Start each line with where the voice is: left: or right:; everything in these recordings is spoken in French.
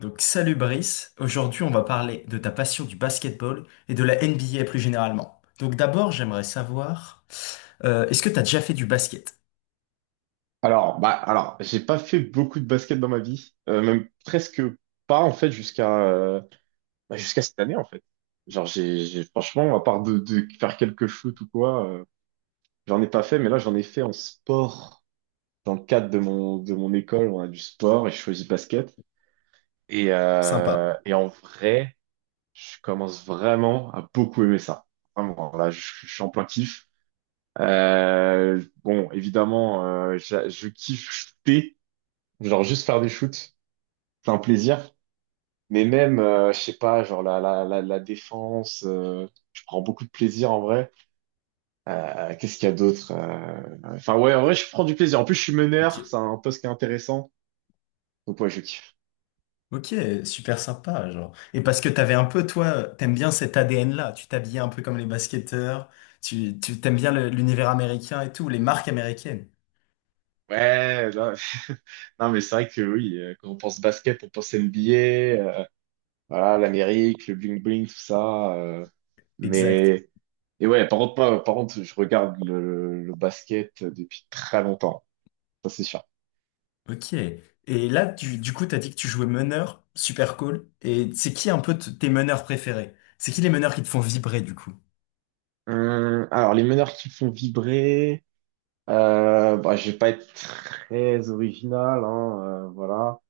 left: Donc salut Brice, aujourd'hui on va parler de ta passion du basketball et de la NBA plus généralement. Donc d'abord j'aimerais savoir, est-ce que t'as déjà fait du basket?
right: Alors, j'ai pas fait beaucoup de basket dans ma vie, même presque pas en fait jusqu'à cette année en fait. Genre, franchement, à part de faire quelques shoots ou quoi, j'en ai pas fait. Mais là, j'en ai fait en sport dans le cadre de mon école, on a du sport et je choisis basket. Et
left: Sympa.
right: euh, et en vrai, je commence vraiment à beaucoup aimer ça. Vraiment, là, je suis en plein kiff. Bon, évidemment, je kiffe shooter, genre juste faire des shoots. C'est un plaisir. Mais même, je sais pas, genre la défense, je prends beaucoup de plaisir en vrai. Qu'est-ce qu'il y a d'autre? Enfin ouais, en vrai, je prends du plaisir. En plus, je suis meneur, c'est
left: Ok,
right: un poste qui est intéressant. Donc ouais, je kiffe.
left: ok, super sympa genre. Et parce que t'avais un peu toi, t'aimes bien cet ADN-là, tu t'habillais un peu comme les basketteurs, tu t'aimes bien l'univers américain et tout, les marques américaines.
right: Ouais, non, non, mais c'est vrai que oui, quand on pense basket, on pense NBA, euh, voilà, l'Amérique, le bling-bling, tout ça.
left: Exact.
right: Mais et ouais, par contre, moi, par contre, je regarde le basket depuis très longtemps, ça c'est sûr.
left: Ok. Et là du coup t'as dit que tu jouais meneur, super cool. Et c'est qui un peu tes meneurs préférés? C'est qui les meneurs qui te font vibrer du coup?
right: Alors, les meneurs qui me font vibrer. Je vais pas être très original, hein, voilà.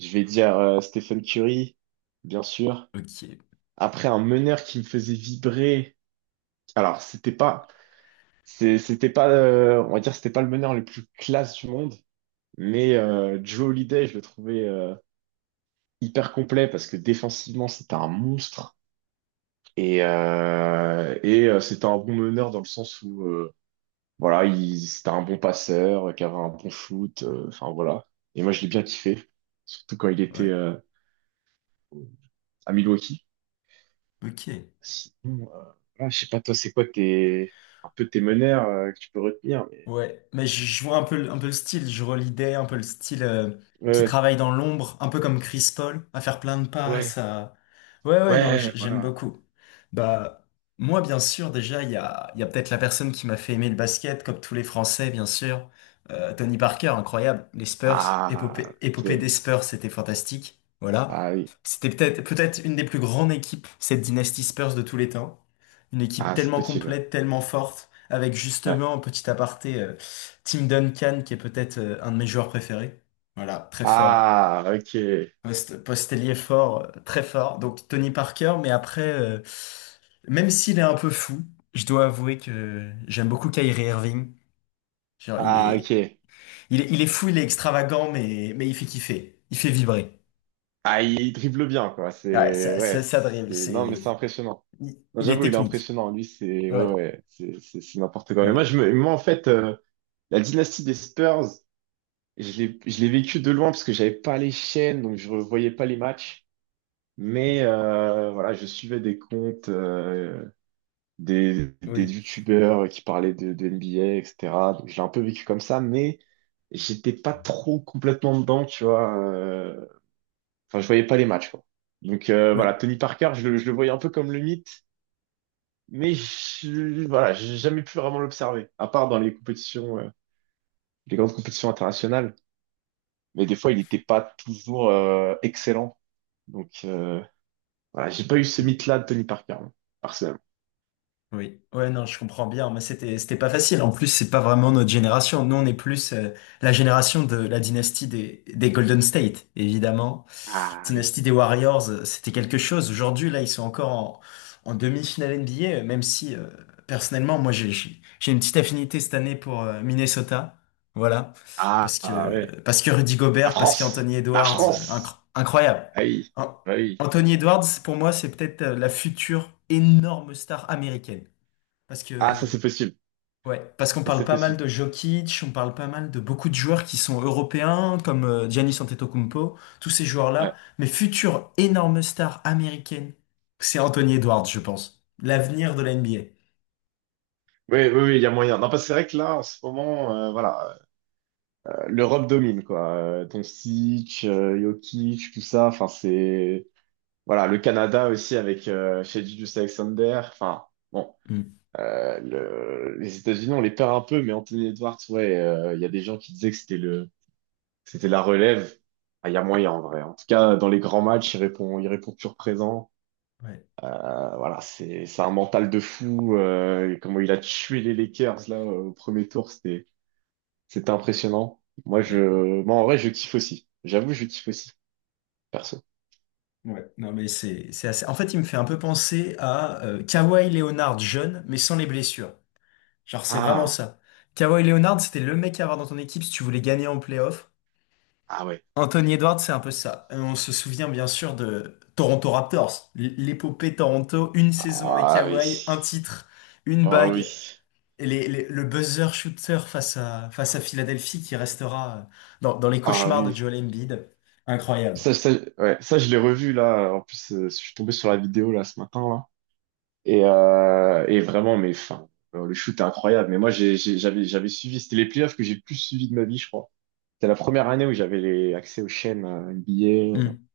right: Je vais dire Stephen Curry, bien sûr.
left: Ok,
right: Après, un meneur qui me faisait vibrer. Alors, c'était pas, on va dire, c'était pas le meneur le plus classe du monde, mais Drew Holiday, je le trouvais hyper complet parce que défensivement, c'était un monstre et c'était un bon meneur dans le sens où voilà, c'était un bon passeur, qui avait un bon foot, enfin voilà. Et moi, je l'ai bien kiffé, surtout quand il était
left: ouais,
right: à Milwaukee.
left: ok.
right: Sinon, voilà, je sais pas, toi, c'est quoi un peu tes meneurs que tu peux retenir, mais.
left: Ouais, mais je vois un peu, un peu le style, je relidais un peu le style qui
right: Ouais,
left: travaille dans l'ombre, un peu comme Chris Paul, à faire plein de passes,
right: ouais,
left: à... Ouais, ouais, non,
right: ouais,
left: j'aime
right: voilà.
left: beaucoup. Bah, moi, bien sûr, déjà, il y a peut-être la personne qui m'a fait aimer le basket, comme tous les Français, bien sûr. Tony Parker, incroyable. Les Spurs,
right: Ah,
left: épopée des
right: ok.
left: Spurs, c'était fantastique. Voilà.
right: Ah oui.
left: C'était peut-être une des plus grandes équipes, cette dynastie Spurs de tous les temps. Une équipe
right: Ah, c'est
left: tellement
right: possible,
left: complète, tellement forte avec
right: ouais. Ouais.
left: justement, petit aparté, Tim Duncan, qui est peut-être un de mes joueurs préférés. Voilà, très fort.
right: Ah, ok.
left: Postelier fort, très fort. Donc Tony Parker, mais après, même s'il est un peu fou, je dois avouer que j'aime beaucoup Kyrie Irving. Genre, il
right: Ah,
left: est,
right: ok.
left: il est, il est fou, il est extravagant, mais il fait kiffer. Il fait vibrer.
right: Ah, il dribble bien, quoi.
left: Ouais, ça,
right: Ouais,
left: ça, ça dribble,
right: non, mais c'est
left: c'est...
right: impressionnant.
left: Il
right: Non,
left: il est
right: j'avoue, il est
left: technique.
right: impressionnant. Lui, c'est
left: Ouais,
right: ouais, ouais, c'est n'importe quoi. Mais moi,
left: voilà.
right: moi, en fait, la dynastie des Spurs, je l'ai vécue de loin parce que j'avais pas les chaînes, donc je revoyais pas les matchs. Mais voilà, je suivais des comptes, des
left: Oui,
right: youtubeurs qui parlaient de NBA, etc. Donc, je l'ai un peu vécu comme ça, mais j'étais pas trop complètement dedans, tu vois. Enfin, je voyais pas les matchs, quoi. Donc, voilà,
left: oui.
right: Tony Parker, je le voyais un peu comme le mythe, mais voilà, j'ai jamais pu vraiment l'observer, à part dans les compétitions, les grandes compétitions internationales. Mais des fois, il n'était pas toujours excellent. Donc, voilà, j'ai pas eu ce
left: Hmm.
right: mythe-là de Tony Parker, hein, personnellement.
left: Oui, ouais, non, je comprends bien, mais c'était pas facile. En plus, c'est pas vraiment notre génération. Nous, on est plus la génération de la dynastie des Golden State, évidemment.
right: Ah oui.
left: Dynastie des Warriors, c'était quelque chose. Aujourd'hui, là, ils sont encore en demi-finale NBA, même si personnellement, moi, j'ai une petite affinité cette année pour Minnesota. Voilà,
right: Ah,
left: parce
right: ah,
left: que
right: ouais.
left: parce que Rudy
right: La
left: Gobert, parce
right: France.
left: qu'Anthony
right: La
left: Edwards,
right: France.
left: incroyable.
right: Ah oui.
left: An-
right: Ah oui.
left: Anthony Edwards, pour moi, c'est peut-être la future énorme star américaine. Parce
right: Ah, ça
left: que,
right: c'est possible.
left: ouais, parce qu'on
right: Ça
left: parle
right: c'est
left: pas mal
right: possible.
left: de Jokic, on parle pas mal de beaucoup de joueurs qui sont européens, comme Giannis Antetokounmpo, tous ces
right: Ouais.
left: joueurs-là. Mais future énorme star américaine, c'est Anthony Edwards, je pense. L'avenir de la NBA.
right: Oui, oui, oui, il y a moyen. Non, parce que c'est vrai que là, en ce moment, voilà, l'Europe domine, quoi. Doncic, Jokic, tout ça, enfin, c'est. Voilà, le Canada aussi avec chez Julius Alexander. Enfin, bon,
left: Mm.
right: les États-Unis, on les perd un peu, mais Anthony Edwards, ouais, il y a des gens qui disaient que c'était la relève. Ah, il y a moyen en vrai. En tout cas, dans les grands matchs, il répond toujours présent.
left: Ouais,
right: Voilà, c'est, un mental de fou. Et comment il a tué les Lakers là au premier tour, c'était impressionnant. Moi,
left: ouais,
right: moi en vrai, je kiffe aussi. J'avoue, je kiffe aussi, perso.
left: ouais. Non, mais c'est assez... En fait, il me fait un peu penser à Kawhi Leonard jeune, mais sans les blessures. Genre, c'est vraiment
right: Ah,
left: ça. Kawhi Leonard, c'était le mec à avoir dans ton équipe si tu voulais gagner en playoff.
right: ah ouais.
left: Anthony Edwards, c'est un peu ça. On se souvient bien sûr de Toronto Raptors, l'épopée Toronto, une saison avec
right: Ah oui.
left: Kawhi, un titre, une
right: Oh oui.
left: bague, et le buzzer shooter face à Philadelphie qui restera dans les
right: Ah
left: cauchemars de
right: oui,
left: Joel Embiid. Incroyable.
right: ça, ça, ouais, ça je l'ai revu là. En plus, je suis tombé sur la vidéo là ce matin là. Et vraiment, mais enfin, le shoot est incroyable. Mais moi, j'avais suivi. C'était les playoffs que j'ai le plus suivi de ma vie, je crois. C'était la première année où j'avais les accès aux chaînes NBA
left: Hmm.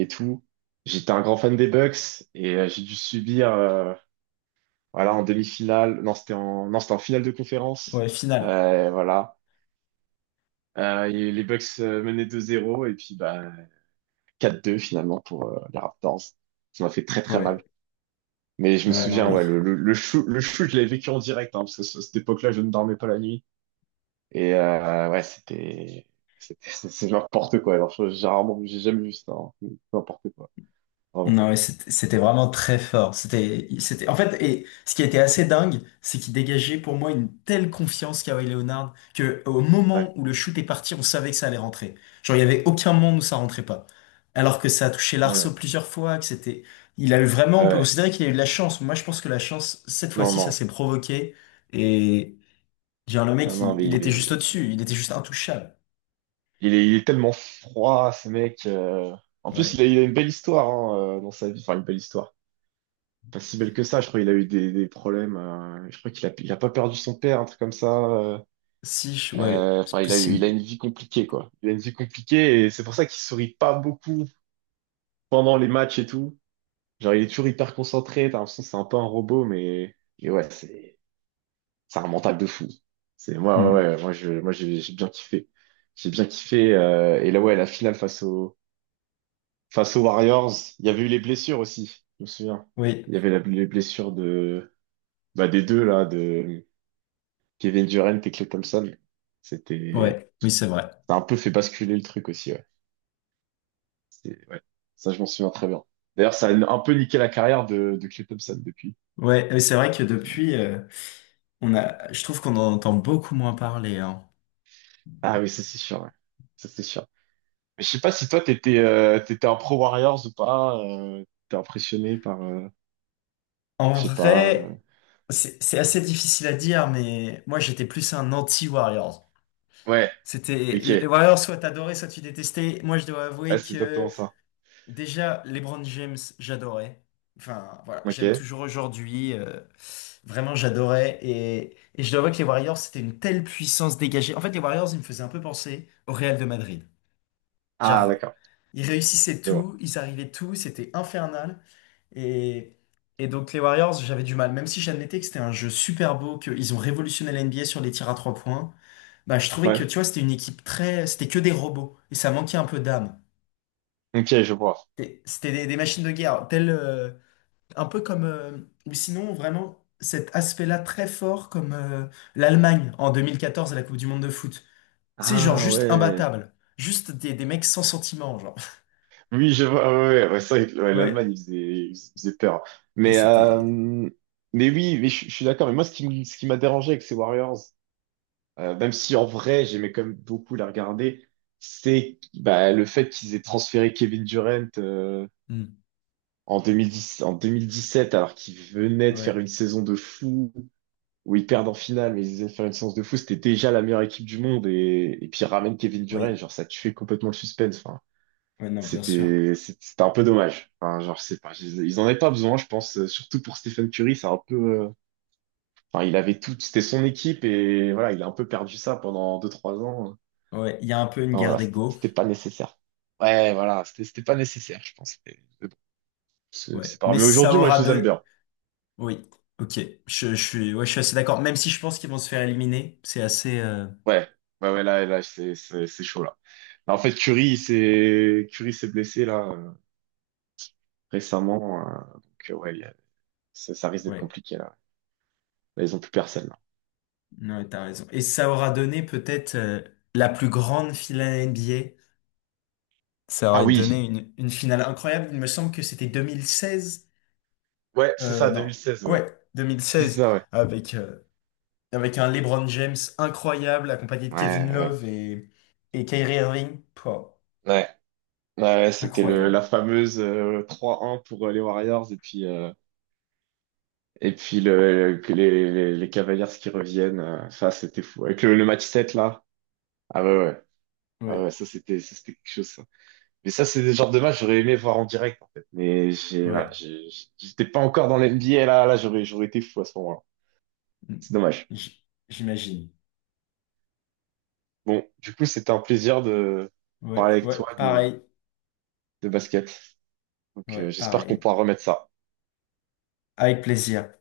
right: et tout. J'étais un grand fan des Bucks et j'ai dû subir, voilà, en demi-finale. Non, c'était en, non, c'était en finale de conférence.
left: Ouais, finale.
right: Voilà. Et les Bucks menaient 2-0 et puis bah. 4-2 finalement pour les Raptors. Ça m'a fait très très
left: Ouais,
right: mal. Mais je me
left: ouais,
right: souviens,
left: non,
right: ouais, le shoot, je l'avais vécu en direct, hein, parce que à cette époque-là, je ne dormais pas la nuit. Et ouais, c'est n'importe quoi. Alors, j'ai rarement, j'ai jamais vu ça. Hein. N'importe quoi, vraiment.
left: non, mais c'était vraiment très fort. C'était, en fait, et ce qui était assez dingue, c'est qu'il dégageait pour moi une telle confiance, Kawhi Leonard, que au moment
right: Ouais,
left: où le shoot est parti, on savait que ça allait rentrer. Genre, il y avait aucun moment où ça rentrait pas. Alors que ça a touché
right: ouais,
left: l'arceau
right: ouais.
left: plusieurs fois, que c'était, il a eu vraiment,
right: Ouais.
left: on peut
right: Ouais.
left: considérer qu'il a eu de la chance. Moi, je pense que la chance, cette
right: Non,
left: fois-ci, ça
right: non,
left: s'est provoqué. Et, genre, le
right: non,
left: mec,
right: non,
left: il,
right: mais
left: il
right: il
left: était juste
right: est,
left: au-dessus. Il était juste intouchable.
right: il est, il est tellement froid, ce mec. En plus,
left: Ouais.
right: il a une belle histoire hein, dans sa vie. Enfin, une belle histoire. Pas si belle que ça. Je crois qu'il a eu des problèmes. Je crois qu'il a pas perdu son père, un truc comme ça.
left: Si, ouais, c'est
right: Enfin, il a eu, il
left: possible.
right: a une vie compliquée, quoi. Il a une vie compliquée et c'est pour ça qu'il sourit pas beaucoup pendant les matchs et tout. Genre, il est toujours hyper concentré. T'as l'impression que c'est un peu un robot, et ouais, c'est un mental de fou. Ouais,
left: Hmm.
right: ouais, moi, j'ai bien kiffé. J'ai bien kiffé. Et là, ouais, la finale face aux Warriors. Il y avait eu les blessures aussi. Je me souviens.
left: Oui,
right: Il y avait les blessures de, bah, des deux là, de Kevin Durant et Klay Thompson. C'était,
left: ouais, oui, c'est vrai.
right: ça a un peu fait basculer le truc aussi, ouais. Ouais. Ça, je m'en souviens très bien. D'ailleurs, ça a un peu niqué la carrière de Klay Thompson depuis.
left: Ouais, mais c'est vrai que depuis, on a, je trouve qu'on en entend beaucoup moins parler, hein.
right: Ah oui, ça c'est sûr, ouais. Ça c'est sûr. Mais je sais pas si toi t'étais t'étais un pro Warriors ou pas, t'es impressionné par, je
left: En
right: sais pas.
left: vrai, c'est assez difficile à dire, mais moi j'étais plus un anti-Warriors.
right: Ouais,
left: C'était
right: ok.
left: les Warriors, soit t'adorais, soit tu détestais. Moi, je dois
right: Ouais,
left: avouer
right: c'est exactement
left: que
right: ça.
left: déjà LeBron James, j'adorais. Enfin, voilà,
right: Ok.
left: j'aime toujours aujourd'hui. Vraiment, j'adorais. Et je dois avouer que les Warriors, c'était une telle puissance dégagée. En fait, les Warriors, ils me faisaient un peu penser au Real de Madrid.
right: Ah
left: Genre,
right: d'accord.
left: ils réussissaient
right: Je vois.
left: tout, ils arrivaient tout, c'était infernal. Et, et donc les Warriors, j'avais du mal. Même si j'admettais que c'était un jeu super beau, qu'ils ont révolutionné la NBA sur les tirs à trois points, bah je trouvais que
right: Ouais.
left: tu vois, c'était une équipe très. C'était que des robots. Et ça manquait un peu d'âme.
right: Ok, je vois.
left: C'était des machines de guerre. Telles, un peu comme. Ou sinon, vraiment, cet aspect-là très fort, comme l'Allemagne en 2014 à la Coupe du Monde de foot. C'est genre
right: Ah
left: juste
right: ouais.
left: imbattable. Juste des mecs sans sentiment, genre.
right: Oui, je vois. Ouais, ouais, ouais, c'est vrai que ouais, l'Allemagne,
left: Ouais.
right: il faisait peur.
left: Et
right: Mais, euh,
left: c'était.
right: mais oui, mais je suis d'accord. Mais moi, ce qui m'a dérangé avec ces Warriors, même si en vrai, j'aimais quand même beaucoup la regarder, c'est bah, le fait qu'ils aient transféré Kevin Durant
left: Hmm.
right: en 2010, en sept alors qu'il venait de faire
left: Ouais,
right: une saison de fou, où ils perdent en finale, mais ils venaient de faire une séance de fou. C'était déjà la meilleure équipe du monde. Et puis, ils ramènent Kevin Durant,
left: oui,
right: genre, ça tuait complètement le suspense. Enfin.
left: ouais, non, bien sûr.
right: C'était un peu dommage. Enfin, genre, je sais pas, ils en avaient pas besoin, je pense, surtout pour Stephen Curry, c'est un peu, enfin, il avait tout, c'était son équipe et voilà, il a un peu perdu ça pendant deux trois ans.
left: Ouais, il y a un peu une
right: Enfin,
left: guerre
right: voilà, c'était
left: d'ego.
right: c'était pas nécessaire. Ouais, voilà, c'était pas nécessaire, je pense. Mais bon, c'est
left: Ouais,
right: c'est pas grave.
left: mais
right: Mais
left: ça
right: aujourd'hui, moi,
left: aura
right: je les aime
left: deux.
right: bien.
left: Oui, ok. Je suis assez d'accord. Même si je pense qu'ils vont se faire éliminer, c'est assez.
right: Ouais, ouais, ouais, là, c'est chaud, là. Là, en fait, Curry s'est blessé, là, récemment. Donc, ouais, ça risque d'être
left: Ouais,
right: compliqué, là. Là, ils ont plus personne, là.
left: non, t'as raison. Et ça aura donné peut-être la plus grande finale NBA. Ça
right: Ah
left: aurait
right: oui.
left: donné une finale incroyable. Il me semble que c'était 2016.
right: Ouais, c'est ça, deux
left: Non,
right: mille seize ouais.
left: ouais,
right: C'est
left: 2016
right: ça, ouais.
left: avec avec un LeBron James incroyable accompagné de
right: Ouais,
left: Kevin
right: ouais,
left: Love et Kyrie Irving. Pouah.
right: ouais. Ouais, ouais, c'était la
left: Incroyable.
right: fameuse 3-1 pour les Warriors et puis le, que les Cavaliers qui reviennent. Ça, c'était fou. Avec le match 7 là. Ah ouais, ouais. Ah ouais,
left: Ouais,
right: ça, c'était quelque chose, ça. Mais ça, c'est des genres de match que j'aurais aimé voir en direct, en fait. Mais voilà,
left: ouais.
right: j'étais pas encore dans l'NBA, là. Là, j'aurais été fou à ce moment-là.
left: Mm.
right: C'est dommage.
left: J'imagine.
right: Bon, du coup, c'était un plaisir de
left: Ouais,
right: parler avec
left: ouais,
right: toi de,
left: pareil.
right: de basket. Donc,
left: Ouais,
right: j'espère qu'on
left: pareil.
right: pourra remettre ça.
left: Avec plaisir.